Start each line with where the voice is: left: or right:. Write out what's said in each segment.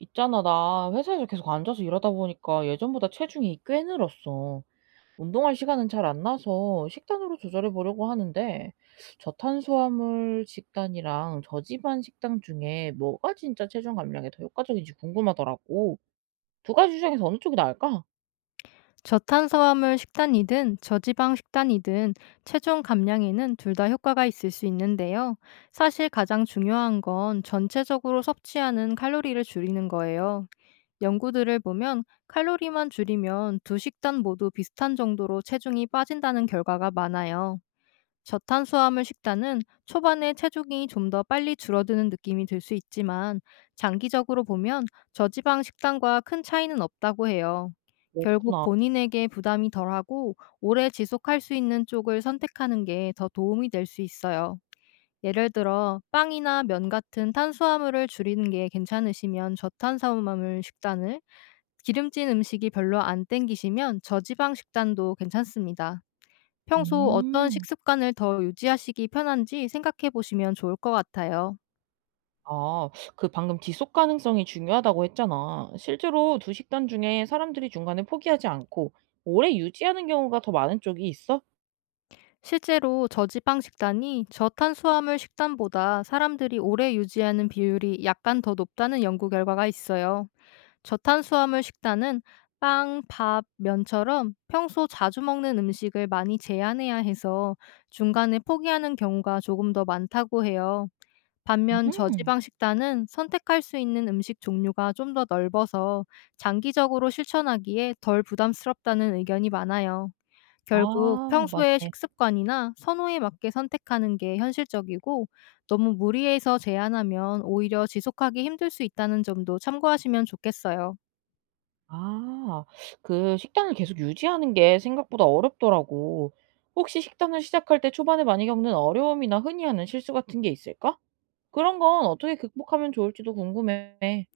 right: 있잖아, 나 회사에서 계속 앉아서 일하다 보니까 예전보다 체중이 꽤 늘었어. 운동할 시간은 잘 안 나서 식단으로 조절해 보려고 하는데, 저탄수화물 식단이랑 저지방 식단 중에 뭐가 진짜 체중 감량에 더 효과적인지 궁금하더라고. 두 가지 중에서 어느 쪽이 나을까?
left: 저탄수화물 식단이든 저지방 식단이든 체중 감량에는 둘 다 효과가 있을 수 있는데요. 사실 가장 중요한 건 전체적으로 섭취하는 칼로리를 줄이는 거예요. 연구들을 보면 칼로리만 줄이면 두 식단 모두 비슷한 정도로 체중이 빠진다는 결과가 많아요. 저탄수화물 식단은 초반에 체중이 좀 더 빨리 줄어드는 느낌이 들 수 있지만, 장기적으로 보면 저지방 식단과 큰 차이는 없다고 해요.
right: 뭐,
left: 결국 본인에게 부담이 덜하고 오래 지속할 수 있는 쪽을 선택하는 게 더 도움이 될 수 있어요. 예를 들어 빵이나 면 같은 탄수화물을 줄이는 게 괜찮으시면 저탄수화물 식단을, 기름진 음식이 별로 안 땡기시면 저지방 식단도 괜찮습니다. 평소 어떤
right: 음,
left: 식습관을 더 유지하시기 편한지 생각해 보시면 좋을 것 같아요.
right: 아, 그 방금 지속 가능성이 중요하다고 했잖아. 실제로 두 식단 중에 사람들이 중간에 포기하지 않고 오래 유지하는 경우가 더 많은 쪽이 있어?
left: 실제로 저지방 식단이 저탄수화물 식단보다 사람들이 오래 유지하는 비율이 약간 더 높다는 연구 결과가 있어요. 저탄수화물 식단은 빵, 밥, 면처럼 평소 자주 먹는 음식을 많이 제한해야 해서 중간에 포기하는 경우가 조금 더 많다고 해요. 반면
right: 음.
left: 저지방 식단은 선택할 수 있는 음식 종류가 좀 더 넓어서 장기적으로 실천하기에 덜 부담스럽다는 의견이 많아요. 결국
right: 아
left: 평소의
right: 맞네.
left: 식습관이나 선호에 맞게 선택하는 게 현실적이고, 너무 무리해서 제한하면 오히려 지속하기 힘들 수 있다는 점도 참고하시면 좋겠어요.
right: 아 그 식단을 계속 유지하는 게 생각보다 어렵더라고. 혹시 식단을 시작할 때 초반에 많이 겪는 어려움이나 흔히 하는 실수 같은 게 있을까? 그런 건 어떻게 극복하면 좋을지도 궁금해.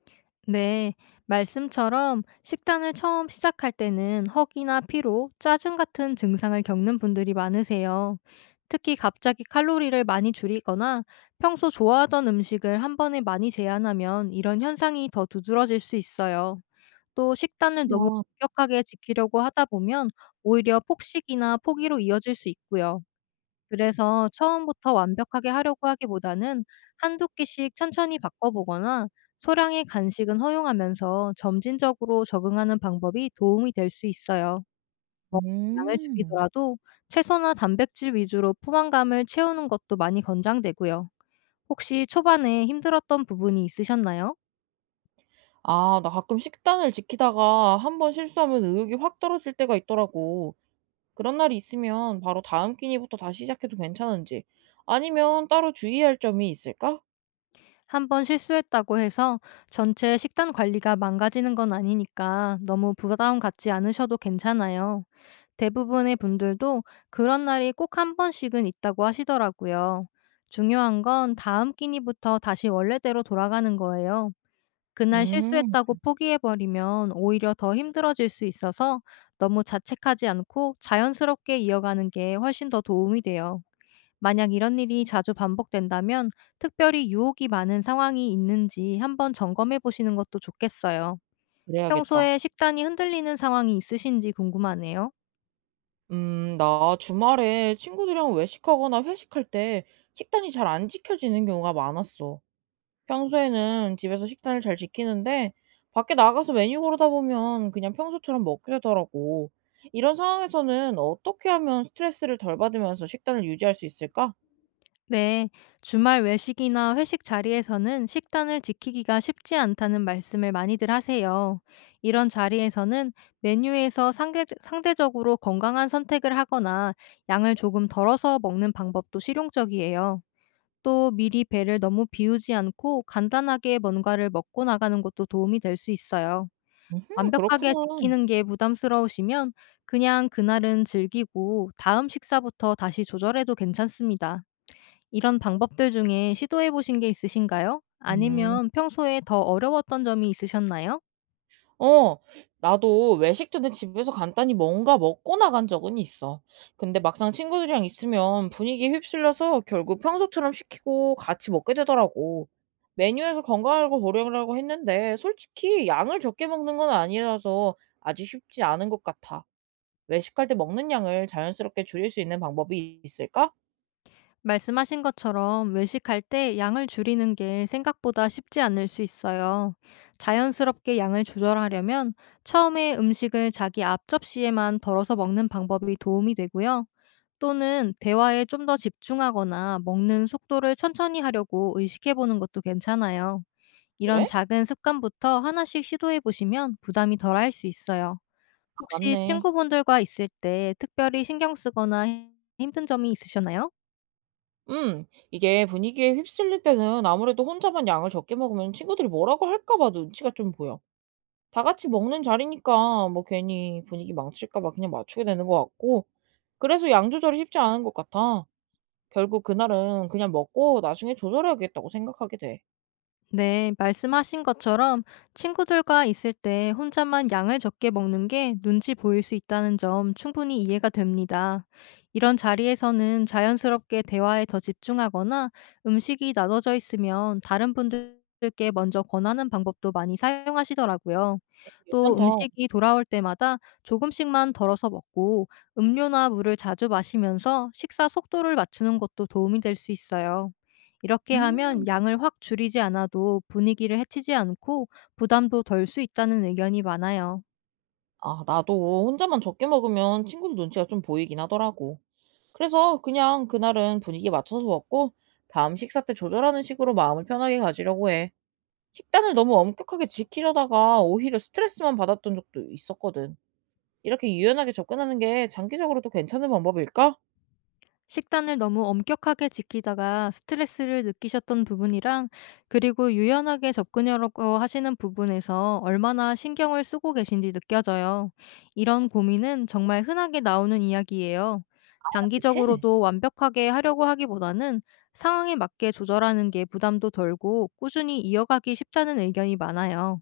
left: 네, 말씀처럼 식단을 처음 시작할 때는 허기나 피로, 짜증 같은 증상을 겪는 분들이 많으세요. 특히 갑자기 칼로리를 많이 줄이거나 평소 좋아하던 음식을 한 번에 많이 제한하면 이런 현상이 더 두드러질 수 있어요. 또 식단을 너무
right: 와
left: 엄격하게 지키려고 하다 보면 오히려 폭식이나 포기로 이어질 수 있고요. 그래서 처음부터 완벽하게 하려고 하기보다는 한두 끼씩 천천히 바꿔보거나, 소량의 간식은 허용하면서 점진적으로 적응하는 방법이 도움이 될 수 있어요. 먹는 양을
right: 음.
left: 줄이더라도 채소나 단백질 위주로 포만감을 채우는 것도 많이 권장되고요. 혹시 초반에 힘들었던 부분이 있으셨나요?
right: 아 나 가끔 식단을 지키다가 한 번 실수하면 의욕이 확 떨어질 때가 있더라고. 그런 날이 있으면 바로 다음 끼니부터 다시 시작해도 괜찮은지 아니면 따로 주의할 점이 있을까?
left: 한 번 실수했다고 해서 전체 식단 관리가 망가지는 건 아니니까 너무 부담 갖지 않으셔도 괜찮아요. 대부분의 분들도 그런 날이 꼭 한 번씩은 있다고 하시더라고요. 중요한 건 다음 끼니부터 다시 원래대로 돌아가는 거예요. 그날
right: 음
left: 실수했다고 포기해버리면 오히려 더 힘들어질 수 있어서, 너무 자책하지 않고 자연스럽게 이어가는 게 훨씬 더 도움이 돼요. 만약 이런 일이 자주 반복된다면 특별히 유혹이 많은 상황이 있는지 한번 점검해 보시는 것도 좋겠어요.
right: 그래야겠다.
left: 평소에 식단이 흔들리는 상황이 있으신지 궁금하네요.
right: 나 주말에 친구들이랑 외식하거나 회식할 때 식단이 잘 안 지켜지는 경우가 많았어. 평소에는 집에서 식단을 잘 지키는데 밖에 나가서 메뉴 고르다 보면 그냥 평소처럼 먹게 되더라고. 이런 상황에서는 어떻게 하면 스트레스를 덜 받으면서 식단을 유지할 수 있을까?
left: 네, 주말 외식이나 회식 자리에서는 식단을 지키기가 쉽지 않다는 말씀을 많이들 하세요. 이런 자리에서는 메뉴에서 상대적으로 건강한 선택을 하거나 양을 조금 덜어서 먹는 방법도 실용적이에요. 또 미리 배를 너무 비우지 않고 간단하게 뭔가를 먹고 나가는 것도 도움이 될 수 있어요.
right: 음,
left: 완벽하게
right: 그렇구나.
left: 지키는 게 부담스러우시면 그냥 그날은 즐기고 다음 식사부터 다시 조절해도 괜찮습니다. 이런 방법들 중에 시도해 보신 게 있으신가요?
right: 음.
left: 아니면 평소에 더 어려웠던 점이 있으셨나요?
right: 어. 나도 외식 전에 집에서 간단히 뭔가 먹고 나간 적은 있어. 근데 막상 친구들이랑 있으면 분위기에 휩쓸려서 결국 평소처럼 시키고 같이 먹게 되더라고. 메뉴에서 건강하고 고르려고 했는데 솔직히 양을 적게 먹는 건 아니라서 아직 쉽지 않은 것 같아. 외식할 때 먹는 양을 자연스럽게 줄일 수 있는 방법이 있을까?
left: 말씀하신 것처럼 외식할 때 양을 줄이는 게 생각보다 쉽지 않을 수 있어요. 자연스럽게 양을 조절하려면 처음에 음식을 자기 앞 접시에만 덜어서 먹는 방법이 도움이 되고요. 또는 대화에 좀 더 집중하거나 먹는 속도를 천천히 하려고 의식해 보는 것도 괜찮아요. 이런
right: 그래?
left: 작은 습관부터 하나씩 시도해 보시면 부담이 덜할 수 있어요.
right: 아,
left: 혹시
right: 맞네.
left: 친구분들과 있을 때 특별히 신경 쓰거나 힘든 점이 있으셨나요?
right: 음, 이게 분위기에 휩쓸릴 때는 아무래도 혼자만 양을 적게 먹으면 친구들이 뭐라고 할까 봐 눈치가 좀 보여. 다 같이 먹는 자리니까 뭐 괜히 분위기 망칠까 봐 그냥 맞추게 되는 것 같고 그래서 양 조절이 쉽지 않은 것 같아. 결국 그날은 그냥 먹고 나중에 조절해야겠다고 생각하게 돼.
left: 네, 말씀하신 것처럼 친구들과 있을 때 혼자만 양을 적게 먹는 게 눈치 보일 수 있다는 점 충분히 이해가 됩니다. 이런 자리에서는 자연스럽게 대화에 더 집중하거나 음식이 나눠져 있으면 다른 분들께 먼저 권하는 방법도 많이 사용하시더라고요.
right: 어,
left: 또
right: 괜찮다.
left: 음식이 돌아올 때마다 조금씩만 덜어서 먹고 음료나 물을 자주 마시면서 식사 속도를 맞추는 것도 도움이 될 수 있어요. 이렇게
right: 음.
left: 하면 양을 확 줄이지 않아도 분위기를 해치지 않고 부담도 덜 수 있다는 의견이 많아요.
right: 아, 나도 혼자만 적게 먹으면 친구들 눈치가 좀 보이긴 하더라고. 그래서 그냥 그날은 분위기에 맞춰서 먹고 다음 식사 때 조절하는 식으로 마음을 편하게 가지려고 해. 식단을 너무 엄격하게 지키려다가 오히려 스트레스만 받았던 적도 있었거든. 이렇게 유연하게 접근하는 게 장기적으로도 괜찮은 방법일까?
left: 식단을 너무 엄격하게 지키다가 스트레스를 느끼셨던 부분이랑 그리고 유연하게 접근하려고 하시는 부분에서 얼마나 신경을 쓰고 계신지 느껴져요. 이런 고민은 정말 흔하게 나오는 이야기예요.
right: 아 그치?
left: 장기적으로도 완벽하게 하려고 하기보다는 상황에 맞게 조절하는 게 부담도 덜고 꾸준히 이어가기 쉽다는 의견이 많아요.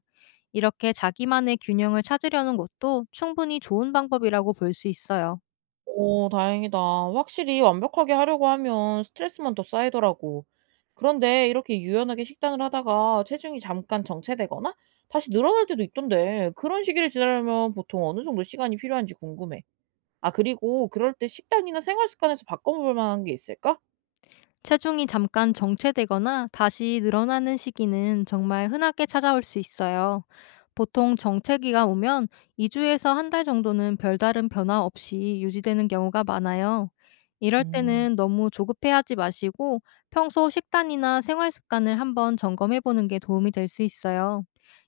left: 이렇게 자기만의 균형을 찾으려는 것도 충분히 좋은 방법이라고 볼 수 있어요.
right: 오 다행이다. 확실히 완벽하게 하려고 하면 스트레스만 더 쌓이더라고. 그런데 이렇게 유연하게 식단을 하다가 체중이 잠깐 정체되거나 다시 늘어날 때도 있던데 그런 시기를 지나려면 보통 어느 정도 시간이 필요한지 궁금해. 아, 그리고 그럴 때 식단이나 생활 습관에서 바꿔볼 만한 게 있을까?
left: 체중이 잠깐 정체되거나 다시 늘어나는 시기는 정말 흔하게 찾아올 수 있어요. 보통 정체기가 오면 2주에서 한 달 정도는 별다른 변화 없이 유지되는 경우가 많아요. 이럴
right: 음,
left: 때는 너무 조급해하지 마시고 평소 식단이나 생활 습관을 한번 점검해 보는 게 도움이 될 수 있어요.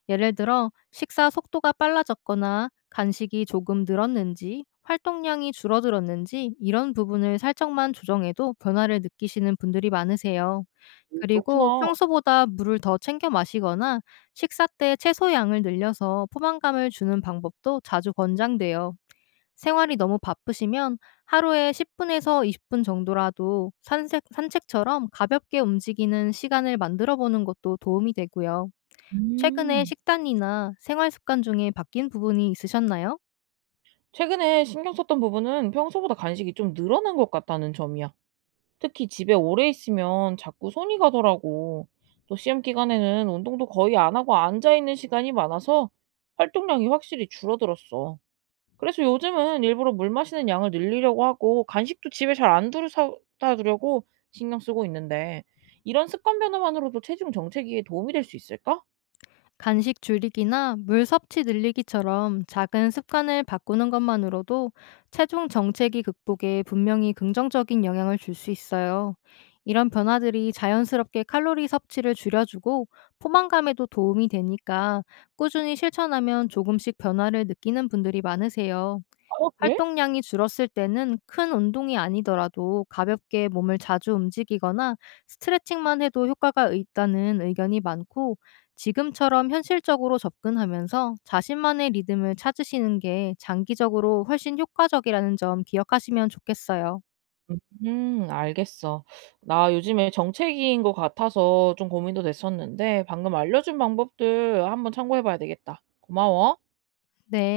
left: 예를 들어 식사 속도가 빨라졌거나 간식이 조금 늘었는지 활동량이 줄어들었는지 이런 부분을 살짝만 조정해도 변화를 느끼시는 분들이 많으세요.
right: 오,
left: 그리고
right: 그렇구나.
left: 평소보다 물을 더 챙겨 마시거나 식사 때 채소 양을 늘려서 포만감을 주는 방법도 자주 권장돼요. 생활이 너무 바쁘시면 하루에 10분에서 20분 정도라도 산책처럼 가볍게 움직이는 시간을 만들어 보는 것도 도움이 되고요. 최근에
right: 음,
left: 식단이나 생활 습관 중에 바뀐 부분이 있으셨나요?
right: 최근에 신경 썼던 부분은 평소보다 간식이 좀 늘어난 것 같다는 점이야. 특히 집에 오래 있으면 자꾸 손이 가더라고. 또 시험 기간에는 운동도 거의 안 하고 앉아 있는 시간이 많아서 활동량이 확실히 줄어들었어. 그래서 요즘은 일부러 물 마시는 양을 늘리려고 하고 간식도 집에 잘 안 두루 사다 두려고 신경 쓰고 있는데 이런 습관 변화만으로도 체중 정체기에 도움이 될 수 있을까?
left: 간식 줄이기나 물 섭취 늘리기처럼 작은 습관을 바꾸는 것만으로도 체중 정체기 극복에 분명히 긍정적인 영향을 줄 수 있어요. 이런 변화들이 자연스럽게 칼로리 섭취를 줄여주고 포만감에도 도움이 되니까 꾸준히 실천하면 조금씩 변화를 느끼는 분들이 많으세요.
right: 어, 그래?
left: 활동량이 줄었을 때는 큰 운동이 아니더라도 가볍게 몸을 자주 움직이거나 스트레칭만 해도 효과가 있다는 의견이 많고, 지금처럼 현실적으로 접근하면서 자신만의 리듬을 찾으시는 게 장기적으로 훨씬 효과적이라는 점 기억하시면 좋겠어요.
right: 알겠어. 나 요즘에 정체기인 것 같아서 좀 고민도 됐었는데 방금 알려준 방법들 한번 참고해 봐야 되겠다. 고마워.
left: 네.